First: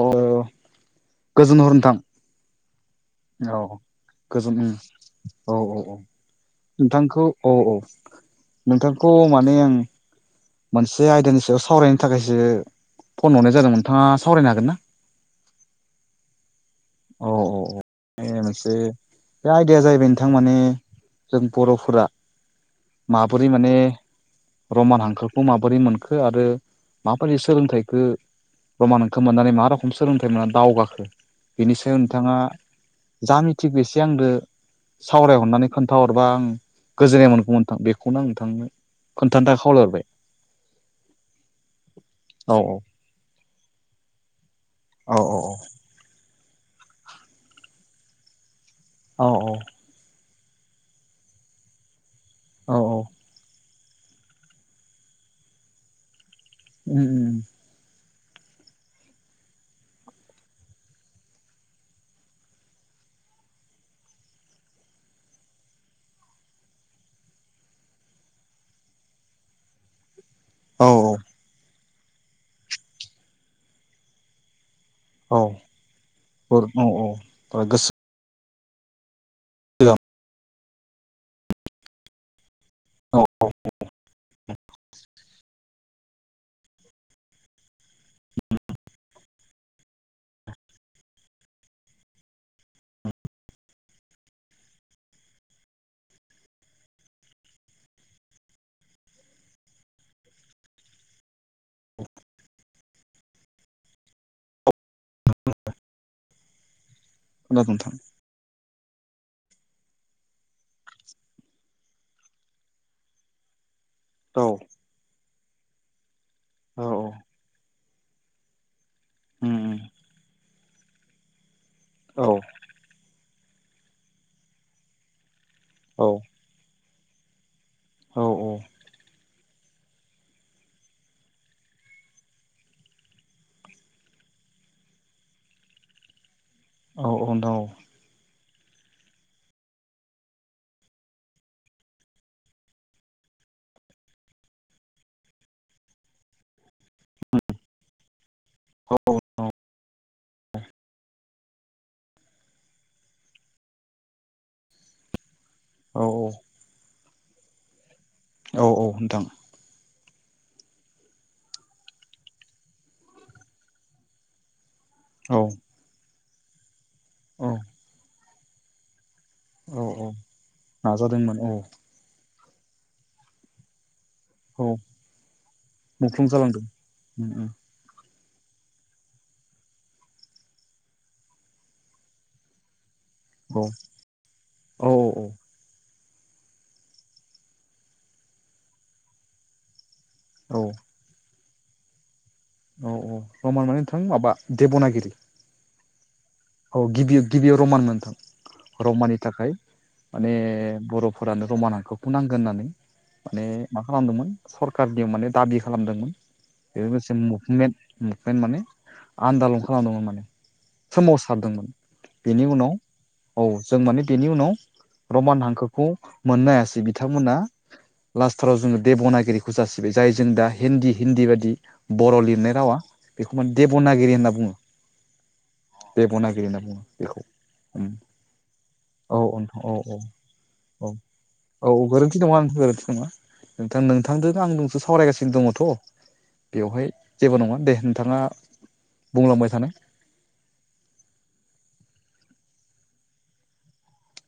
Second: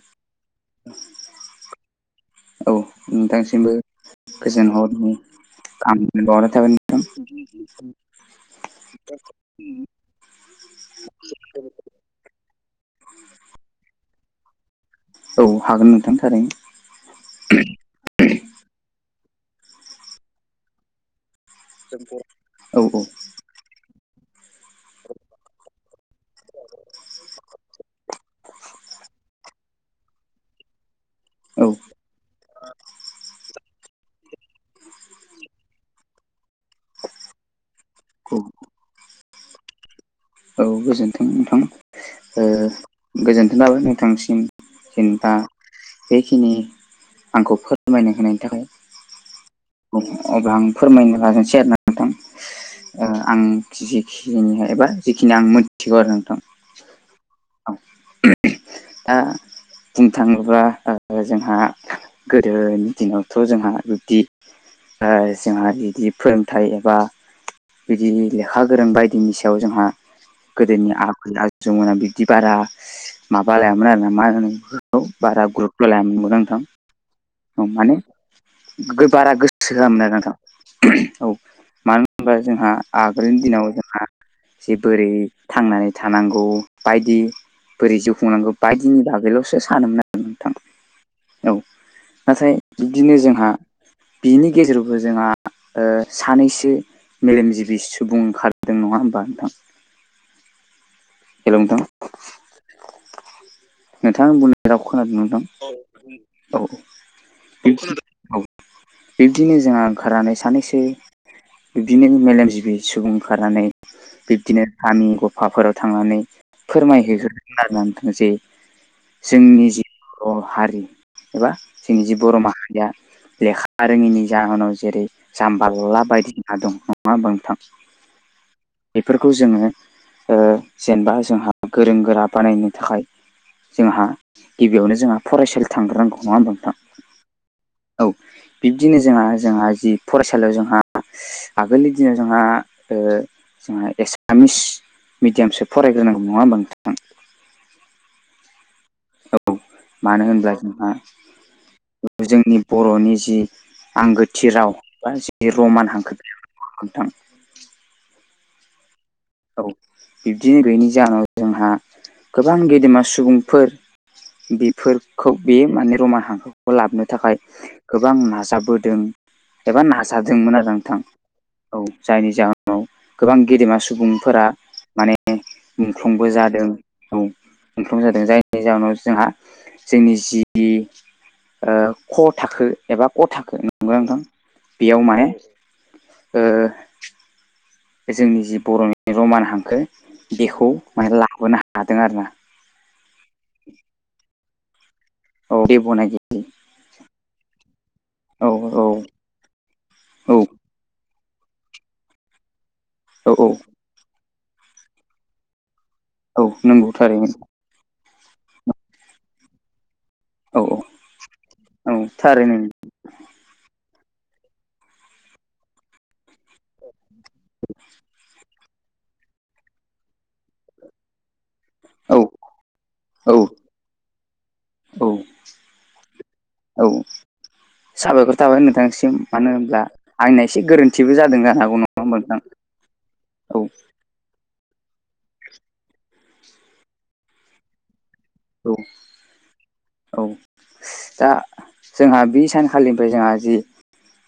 अ गोजोनहर नोंथां। औ औ नोंथांसिमबो गोजोन हर औ औ औ आंनि बावहरनाय थाबाय नोंथांखौ औ औ नोंथांखौ माने आं मोनसे आयदानि सायाव सावरायनो थाखायसो फन हरनाय जादों नोंथाङा सावरायनो हागोन ना। औ हागोन नोंथांनिथारै औ औ औ मोनसे बे आइदिया जाहैबाय नोंथां माने जों बर'फोरा औ औ माबोरै माने रमान हांखोखौ माबोरै मोन आरो माबायदि सोलोंथाइखौ रमानखौ मोननानै मा रख सोलोंथाइ मोना दावगाखो औ बेनि सायाव बिथाङा जा मिथिखौ एसे आंदो सावरायहरनानै खोन्थाहरबा आं । गोजोननाय मोनगौमोनथां बेखौनो आं औ नोंथांनो खोन्थानो थाखाय खावलायरबाय औ गोजोन्थों नोंथां ओ औ गोजोनथों लाबाय नोंथांसिम जों औ दा औ बेखिनि आंखौ फोरमायनो होनायनि थाखाय औ औ। अब्ला आं फोरमायनो लानोसै आरो ना । नोंथां औ औ आं जिखिनिाय एबा जिखिनि आं मिथिगौ आरो नोंथां। उम उम औ दा बुंनो थाङोबा ओ जोंहा गोदोनि दिनावथ' जोंहा बिब्दि ओ जोंहा बिदि फोरोंथायाइ एबा बिदि लेखा गोरों बायदिनि सायाव जोंहा औ गोदोनि आबै आ जोमोनना बिदि बारा माबा लायामोन आरो ना मा होनो । औ बारा ग्रुबथ' हायामोन नोंगौना औ नोंथां औ औ गोसो माने बारा गोसो जामोन आरो नोंथां औ मानो । होनबा जोंहा औ आगोलनि दिनाव जोंहा जे बोरै थांनानै थानांगौ बायदि बोरै जिउ खुंनांगौ बायदिनि बागैल'सो सानोमोन आरो नोंथां औ । नाथाय बिदिनो जोंहा बिनि गेजेरावबो जोंहा सानैसो मेलेमजिबि सुबुं ओंखारदों नङा होमबा नोंथां । हेल' नोंथां । नोंथां बुंनाय राव खोनादों नोंथां औ । खोनादों बि नोंथां। बिब्दिनो जोंहा ओंखारनानै सानैसै । बिबदिनो मेलेमजिबि सुबुं ओंखारनानै । औ बिब्दिनो गामि गफाफोराव थांनानै औ फोरमायहैग्रोन नां जे उम जोंनि उम जि बर' हारि एबा जोंनि जि औ बर' माहारिया लेखा रोङैनि जाहोनाव जेरै जाम्बा ल'ला बायदि दं । नङा ओमबा नोंथां औ बेफोरखौ जोंङो ओ जेनेबा जोंहा गोरों गोरा बानायनो थाखाय जोंहा गिबियावनो जोंहा फरायसालि थांग्रोनांगौ नङा होनबा नोंथां - - औ अन दं । औ बिब्दिनो जोंहा जोंहा जि फरायसालियाव जोंहा आगोलनि दिनाव जोंहा जोंहा एसामिस मिडियामसो फरायग्रोनांगोव नङा होमबा नोंथां । [inaudible] औ मानो होनब्ला जोंहा जोंनि बर'नि जि आंगोथि राव बा बे रमान औ हांखो [inaudible] नोंथां औ औ नोंथां । औ बिब्दि गैनि जाहोनाव जोंहा गोबां गेदेमा सुबुंफोर बेफोर खौ औ बे माने रमाय हांखोखौ लाबोनो थाखाय गोबां नाजाबोदों । एबा औ औ नाजादोंमोन आरो नोंथां औ जायनि जाहो नाव गोबां गेदेमा सुबुं फोर औ माने मुंख्लं मुंख्लंबो जालांदों जादों औ । उम उम मुंख्लं जादों जायनि जाहोनाव जोंहा जोंनि जि ओ ख' थाखो एबा ख'थाखो औ नंगोनख औ बेयाव माने ओ जोंनि जि बर'नि रमान हांखो औ बेखौ माने लाबोनो हादों आरोना । औ औ रमान माने नोंथां माबा देब'नागिरि । औ देबनागि औ गिबि गिबियाव रमान मोनथों औ रमाननि थाखाय माने औ बर' फोरानो र'मान हांखोखो नांगो होननानै माने औ मा खालामदोंमोन सरकारनियाव माने दाबि खालामदोंमोन औ बे नंगौ मोनसे थारैनो मुभमेन्ट मुभमेन्ट माने आन्दालन खालामदोंमोन माने औ सोमावसारदोंमोन औ बेनि थारैनो उनाव औ जों माने बेनि उनाव रमान हांखोखौ मोननो हायासै बि बिथांमोना लास्टाराव जोंङो देब'नागिरिखौ जासिबाय जाय जों दा हिन्दी हिन्दी बायदि औ बर' लिरनाय रावा औ बेखौ माने देब'नागिरि होनना बुंङो औ देब'नागिरि होनना बुङो औ बेखौ साबायखर थाबाय नोंथांसिम औ औ मानो औ होनब्ला औ आंना एसे औ गोरोन्थिबो जादों जानो औ हागौ नङा गोरोन्थि होनबा नोंथां गोरोन्थि नङा औ नोंथां नोंथांदोनो आं सो सावरायगासिनो दंङथ' बेवहाय जेबो नंङा दे नोंथांङा औ औ दा जोंहा बि सानखालिनिफ्राय जोंहा जि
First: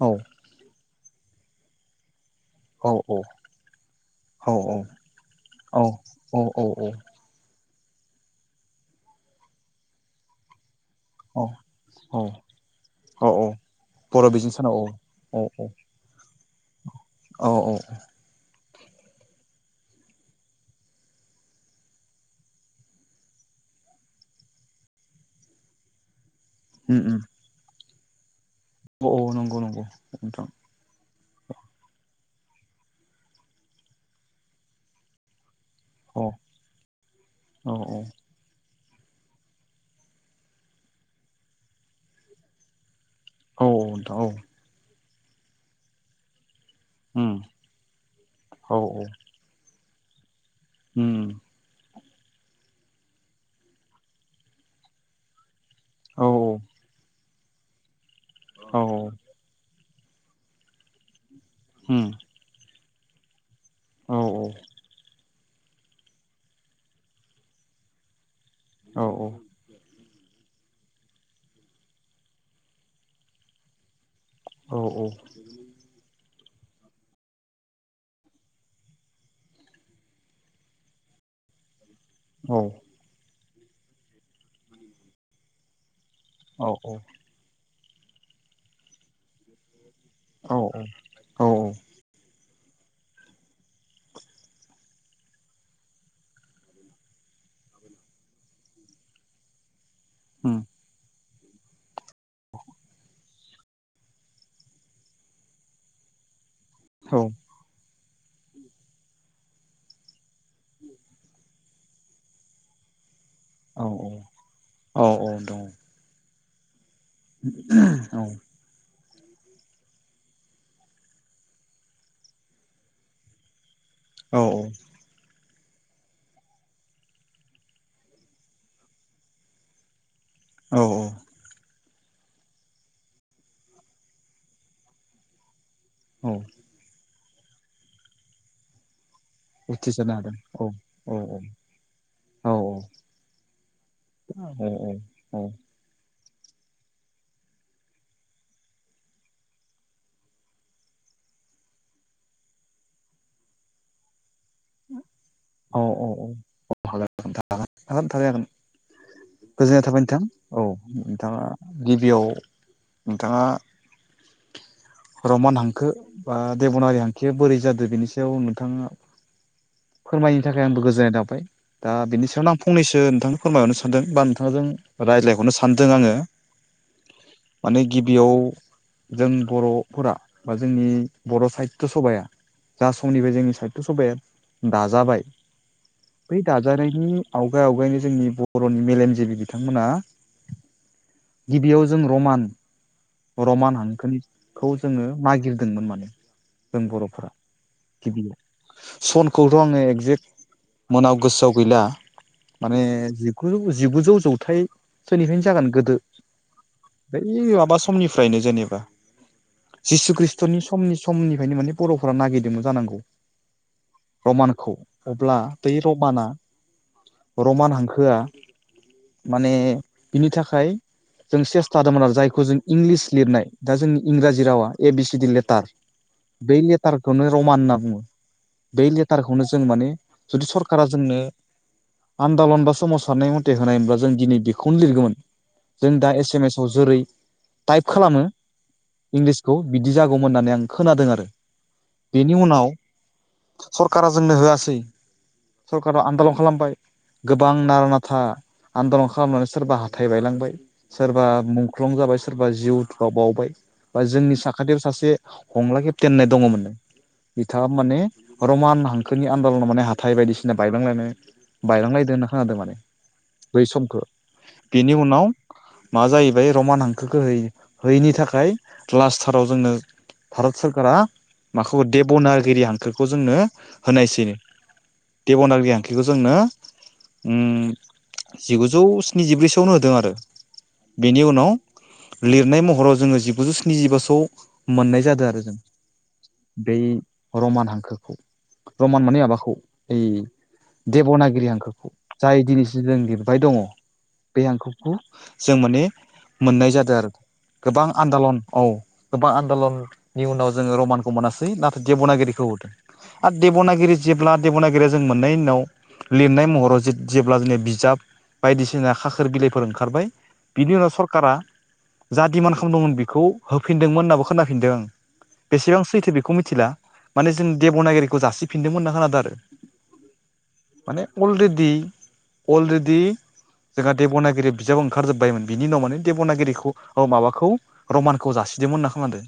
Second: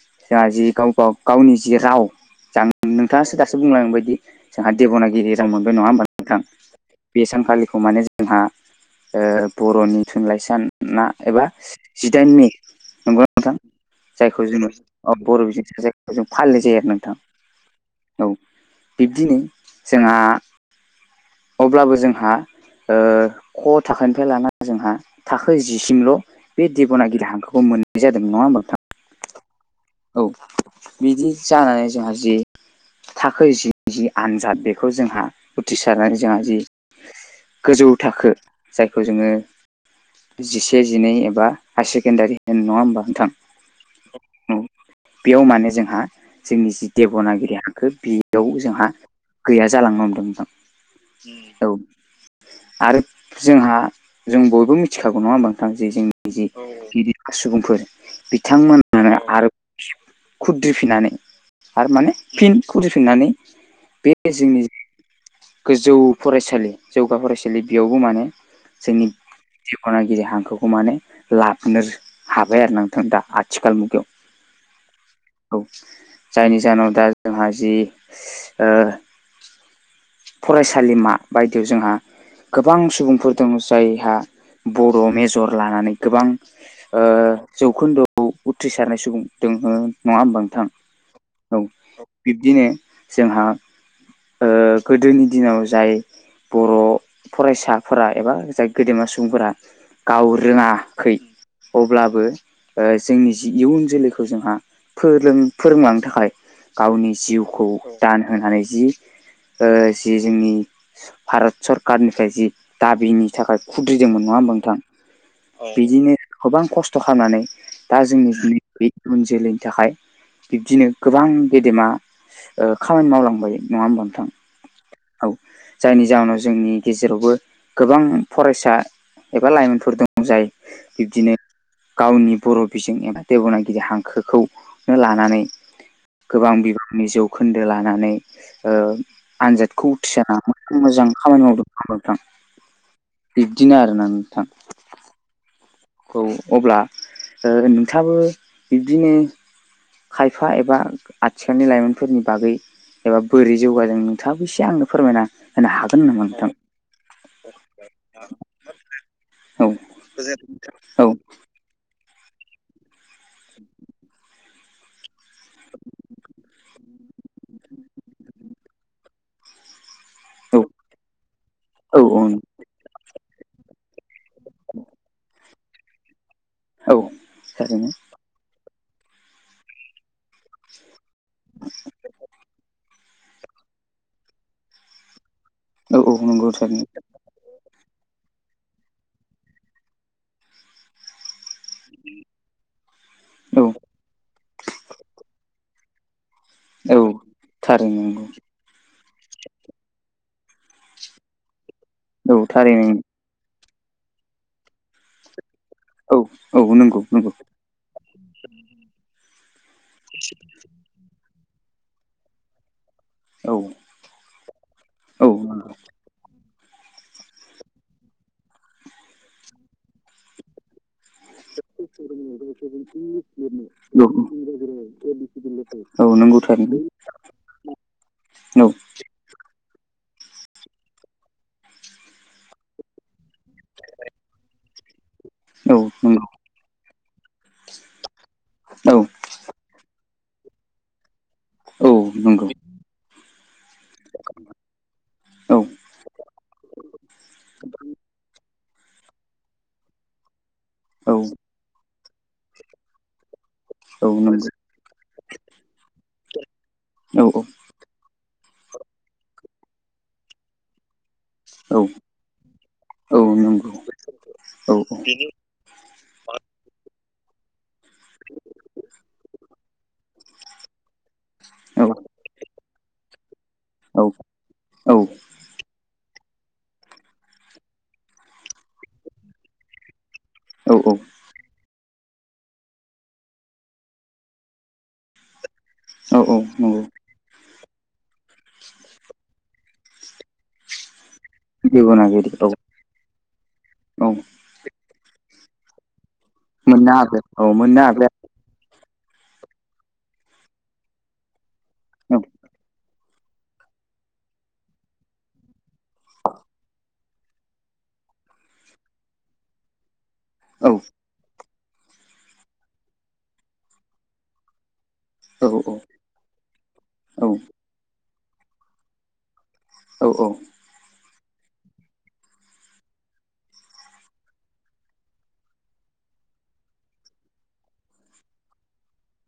औ जोंहा जि गाव गाव गावनि जि राव ज औ औ नोंथाङासो दासो बुंलां बायदि औ जोंहा औ देब'नागिरि राव मोनदों औ नङा होमब नोंथां औ औ बे सानखालिखौ माने जोंहा ओ बर'नि थुनलाइ सान ना औ एबा औ जिदाइन मे नोंगौ औ औ नोंथां बर' जायखौ बिजों जोङो सानाव अ औ बर' बि औ जायगाखौ जों फालिनाय जायो आरो नोंथां औ औ औ बिब्दिनो जोंहा अब्लाबो जोंहा ओ ख' थाखनिफ्राय लाना जोंहा थाखो जिसिमल' बे उम उम देब'नागिरि हांखोखौ मोननाय जादों नङा होमब नोंथां औ औ नंगौ नंगौ औ नोंथां बिदि जानानै जोंहा जि थाखो जि जि आनजाद बेखौ जोंहा उथ्रिसारनानै औ जोंहा जि औ गोजौ थाखो जायखौ जोंङो जिसे जिनै एबा हायार सेकेण्डारि होन नंङा होमबा नोंथां औ ओनथां औ बेयाव माने जोंहा जोंनि जि देब'नागिरि हांखो बेयाव जोंहा औ गैया जालांनो हमदों नोंथां उम औ आरो जोंहा जों बयबो मिथिखागौ नंङा होमबा नोंथांङां जे औ जोंनि जि बि सुबुंफोर औ बिथांमोनानो आरो खुद्रिफिननानै आरो उम माने फिन खदफिननानै बे औ जोंनि गोजौ फरायसालि जौगा फरायसालि बेयावबो माने औ जोंनि जिखना गिदिर हांखोखौ माने लाबोनो हाबाय आरो नोंथां दा आथिखाल मुगायाव औ औ औ जायनि जाहोनाव दा जोंहा जि ओ फरायसालिमा बायदियाव जोंहा गोबां सुबुंफोर दं जायहा बर' मेजर लानानै गोबां औ ओ जौखोन्दोआव उथ्रिसारनाय सुबुं दोंङो नङा होमबा औ नोंथां औ बिब्दिनो जोंहा ओ गोदोनि दिनाव जाय बर' फरायसाफोरा एबा जाय गेदेमा सुबुंफोरा गाव उम रोङाखै अब्लाबो ओ जोंनि जि इयुन जोलै खो जोंहा फोरों फोरोंलांनो थाखाय गावनि औ जिउखौ दान होनानै जि ओ जि जोंनि भारत सरकारनिफ्राय जि दाबिनि थाखाय औ औ खुद्रिदोंमोन नंङा होमब नोंथां औ औ दङ बिदिनो गोबां खस्थ' खालामनानै दा औ जोंनि बे इयुन जोलैनि थाखाय बिब्दिनो गोबां गेदेमा खामानि मावलांबाय नंङा होनोमबा नोंथां औ औ जायनि जाहोनाव जोंनि गेजेरावबो गोबां फरायसा एबा लाइमोनफोर दं जाय औ बिब्दिनो गावनि बर' बिजों एबा देब'ना इदि हांखोखौ लानानै औ गोबां बिबांनि जौ खोन्दो लानानै ओ आनजादखौ उथ्रिसारनो हादों उथिसारा औ मोजां औ खामानि [unintelligible] नोंथां । औ बिबदिनो आरोना नोंथां औ औ खौ अब्ला नोंथाङाबो बिब्दिनि खायफा एबा आथिखालनि लाइमोनफोरनि बागै एबा बोरै जौगाजों थाबो एसे आंनो फोरमायना होनो औ हागोन नामा नोंथां हागोन हागोन थारै हागोन औ गोजोननाय थाबाय नोंथां औ नोंथाङा गिबियाव नोंथाङा रमान हांखो बा देब'नारि हांखोआ बोरै जादों बेनि सायाव नोंथाङा फोरमायनो औ थाखाय आंबो गोजोननाय थाबाय दा औ बेनि औ सायावनो आं फंनैसो नोंथांनो फोरमायहरनो सानदों बा नोंथां रायलायहरनो सानदों औ आंङो थारैनो बेयाव जों बर'फोरा बा जोंनि बर' साहित्य सभाया जा समनिफ्राय जोंनि साहित्य सभाया दाजाबाय औ औ बै नंगौ थारैनो दाजानायनि आवगाय आवगायनो जोंनि बर'नि मेलेमजिबि बिथांमोना गिबियाव जों रमान औ रमान हांखोनिखौ जोङो नागिरदोंमोन माने जों औ बर'फोरा थारैनो गिबियाव सनखौथ' आंङो एगजेक्ट मोनायाव गोसोआव गैला औ माने थारैनो जि जिगुजौ जौथसोनिफ्रायनो जागोन गोदो औ औ नंगौ बै नंगौ माबा समनिफ्रायनो जेनेबा जिसु खृष्टनि समनि समनिफ्रायनो माने बर'फोरा नागिरदोंमोन जानांगौ । औ रमानखौ औ अब्ला नंगौ बै रमाना रमान हांखोआ माने बिनि थाखाय जों सेस्था दमोन आरो जायखौ जों इंलिस लिरनाय दा जोंनि औ इंराजि रावा ए बि सिडि लेटार औ नंगौ ब थारैनो लेटारखौनो रमान होनना बुंङो औ बे लेटारखौनो जों माने जुदि सरकारा जोंनो आन्दलन बा सोमावसारनाय मथे होनायमोनब्ला जों दिनै बेखौनो लिरगौमोन औ जों दा नंगौ एस एम एस आव जेरै टाइप खालामो औ इंलिसखौ बिदि जागौमोन होननानै आं खोनादों आरो औ बेनि नंगौ उनाव सरकारा जोंनो होआसै । औ सरकाराव आन्दलन खालामबाय गोबां नारा नाथा आन्दलन खालामनानै सोरबा हाथाइ बायलांबाय औ सोरबा मुंख्लं जाबाय सोरबा जिउ उथुबआव बावबाय । बा जोंनि नंगौ साखाथियाव सासे हंला केेप्टेन होननाय दङमोननो औ बिथाङा माने रमान हांखोनि आन्दलनाव माने हाथाय बायदिसिना बायब्लांलाङो । औ बायलांलायदो होनना खोनादों माने औ नंगौ औ बै समखो औ बेनि उनाव माबा जाहैबाय रमान हांखोखौ हो होयैनि थाखाय लास्टाराव जोनो भारत सरकारा । माखौ देबनागिरि हांखोखौ जोंनो औ होनायसै औ देबनागिरि हांखोखौ जोंनो उम जिगुजौ स्निजिब्रैसोआवनो होदों आरो औ औ बेनि उनाव लिरनाय महराव जोङो जिगुजौ स्निजिबासो मोननाय जादों आरो जों बै नंगौ रमान हांखोखौ रमान माने माबाखौ ओइ देब'नागिरि हांखोखौ जिबनागिरि जाय औ दिनैसिम जों लिरबाय दङ औ बे हांखोखौ जों माने मोननाय मोननो जादों आरो हाबाय औ मोननो गोबां हाबाय आन्दलन औ गोबां आन्दलननि उनाव जोङो रमानखौ मोनासै नाथाय औ देब'नागिरिखौ आरो देब'नागिरि जेब्ला देब'नागिरिया जों मोननायनि उनाव लिरनाय महराव जे जेब्ला [unintelligible] बिजाब बायदिसिना खाखोर बिलाइफोर ओंखारबाय औ बिनि उनाव सरकारा जा डिमान्ड खालामदोंमोन बेखौ होफिनदोंमोन होनाबो खोनाफिनदों आं औ । बेसेबां सैथो बेखौ मिथिला औ माने जों देब'नागिरिखौ जासिफिनदोंमोन होनना खोनादों आरो औ औ माने अलरिदि अलरिदि जोंहा देब'नागिरि बिजाब ओंखारजोबबायमोन बिनि उनाव माने देब'नागिरिखौ माबाखौ र'मानखौ जासिदोंमोन होनना खोनादों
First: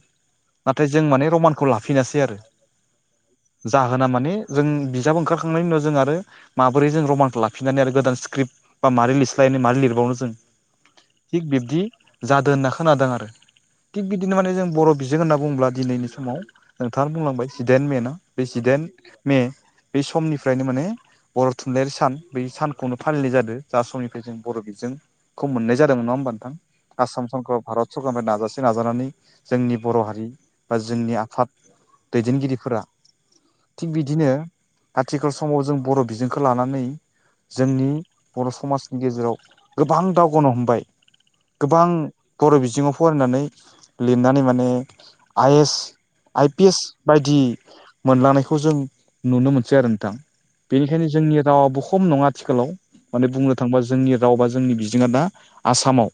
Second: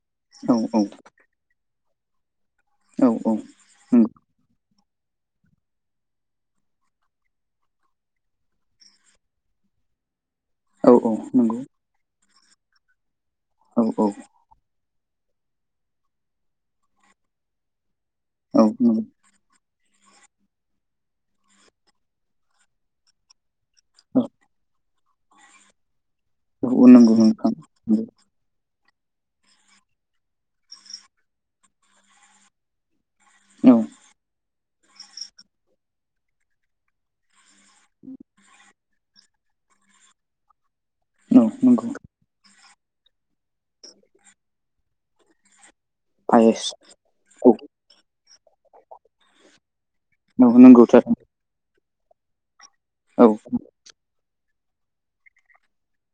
नाथाय जों माने र'मानखौ लाफिनासै आरो औ औ । जाहोना माने जों बिजाब ओंखारखांनायनि उनाव जों आरो माबोरै जों र'मानखौ लाफिननानै आरो गोदान स्क्रिप्ट बा मारै लिरस्लायनो मारै लिरबावनो जों औ थिग नंगौ बिब्दि जादों होनना खोनादों आरो औ औ थिग बिदिनो माने जों बर' बिजों होनना बुङोब्ला दिनैनि समाव नोंथाङा बुंलांबाय जिडाइन मे ना बे औ जिडाइन नंगौ मे बे समनिफ्रायनो माने बर' थुनलाइयारि सान बे सानखौनो फालिनाय जादों जा औ समनिफ्राय जों बर' बिजोंखौ मोननाय जादोंमोन नङा होमबा नोंथां औ नंगौ आसाम नोंथां सरकारा भारत नंगौ। सरकारनिफ्राय नाजासि नाजानानै जोंनि बर' हारि बा जोंनि आफाद दैदेनगिरिफोरा औ थिग बिदिनो आथिखाल समाव जों बर' बिजोंखौ लानानै जोंनि बर' समाजनि गेजेराव गोबां दावगानो हमबाय औ नंगौ गोबां बर' बिजोङाव फरायनानै लिरनानै माने आइ एस आइ पायेस पि एस बायदि औ मोनलांनायखौ जों नुनो मोनसै आरो नोंथां। औ नंगौ बेनिखायनो थारैनो जोंनि रावाबो खम नङा आथिखालाव औ माने बुंनो थाङोबा जोंनि रावबा जोंनि बिजोङा दा आसामाव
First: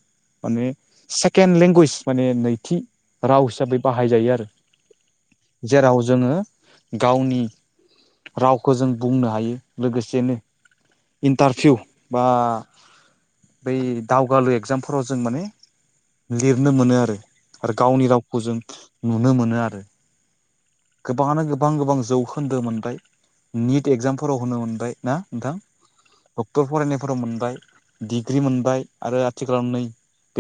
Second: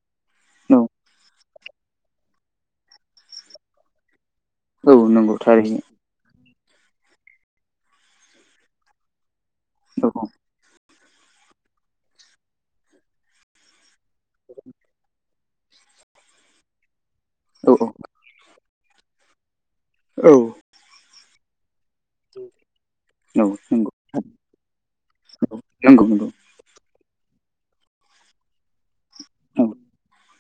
माने सेक केेन लेंगुवेज माने नैथि राव हिसाबै बाहायजायो आरो औ नंगौ थारैनो जेराव जोङो गावनि रावखौ जों बुंनो हायो औ लोगोसेनो इन्टारभिउ बा बै दावगालु एगजामफोराव जों माने लिरनो मोनो आरो औ आरो औ गावनि राव खौ जों नुनो मोनो आरो औ गोबाङानो गोबां गोबां जौखोन्दो मोनबाय नंगौ निट एक्जामफोराव होनो मोनबाय ना नोंथां नंगौ क्टर फरायनायफोराव मोनबाय डिग्रि मोनबाय आरो आथिखालाव नंगौ नै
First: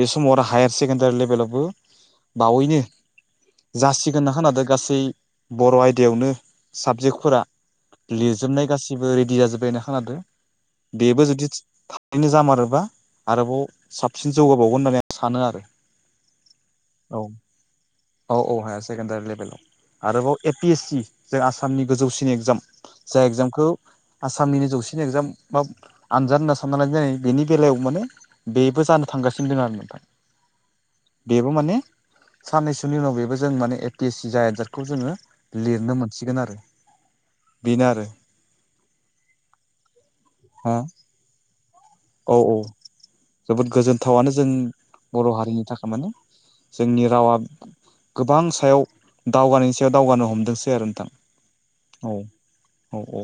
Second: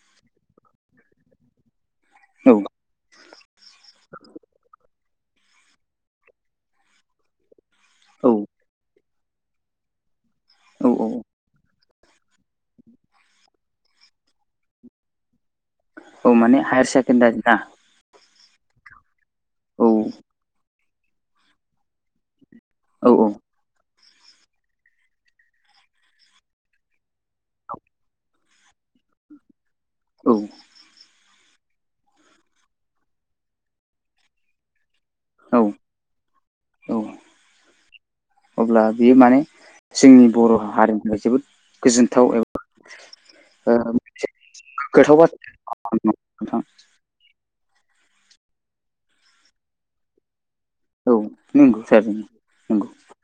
बे समाव आरो हायार सेकेण्डारि लेभेलावबो नंगौ बावैनो जासिगोन होन्ना खोनादों गासै बर' आयदायावनो साबजेक्टफोरा औ लिरजोबनाय गासिबो रेडि जाजोबबाय होनना खोनादों औ औ बेबो जुदि रैनो जामारोबा आरोबाव साबसिन जौगाबावगोन होननानै आं सानो आरो औ माने हायार औ सेकेन्दारि ना औ औ हायार सेकेण्डारि लेभेलाव औ आरोबाव ए पि एस सि जों आसामनि गोजौसिन एग्जाम औ जाय एगजामखौ आसामनिनो जौसिन एगजाम मा आनजाद होनना सानना लानाय जायो बेनि बेलायाव माने बेबो जानो थांगासिनो दं आरो नोंथां औ बेबो माने साननैसोनि उनाव बेबो जों माने ए पि एस सि जाय आजादखौ जोङो औ लिरनो मोनसिगोन आरो औ बेनो आरो अब्ला बेयो माने जोंनि बर' हा हारिनिफ्राय जोबोद गोजोनथाव औ औ एबा जोबोद ओ मोनसे गोजोनथावनो जों गोग्गाथाव बर' बाथ्रा हारिनि थाखाय माने नोंथां जोंनि रावा गोबां सायाव दावगानायनि सायाव दावगानो हमदोंसै आरो । औ नोंनो खिथादों । औ औ ओ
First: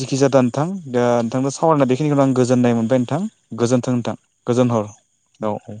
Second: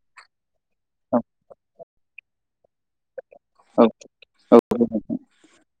जेखि जादा नोंथां दा औ नोंथांनो बेखिनिखौनो आं गोजोन्नाय मोनबाय नोंथां औ गोजोन्थों नोंथां औ गोजोन हर औ औ ।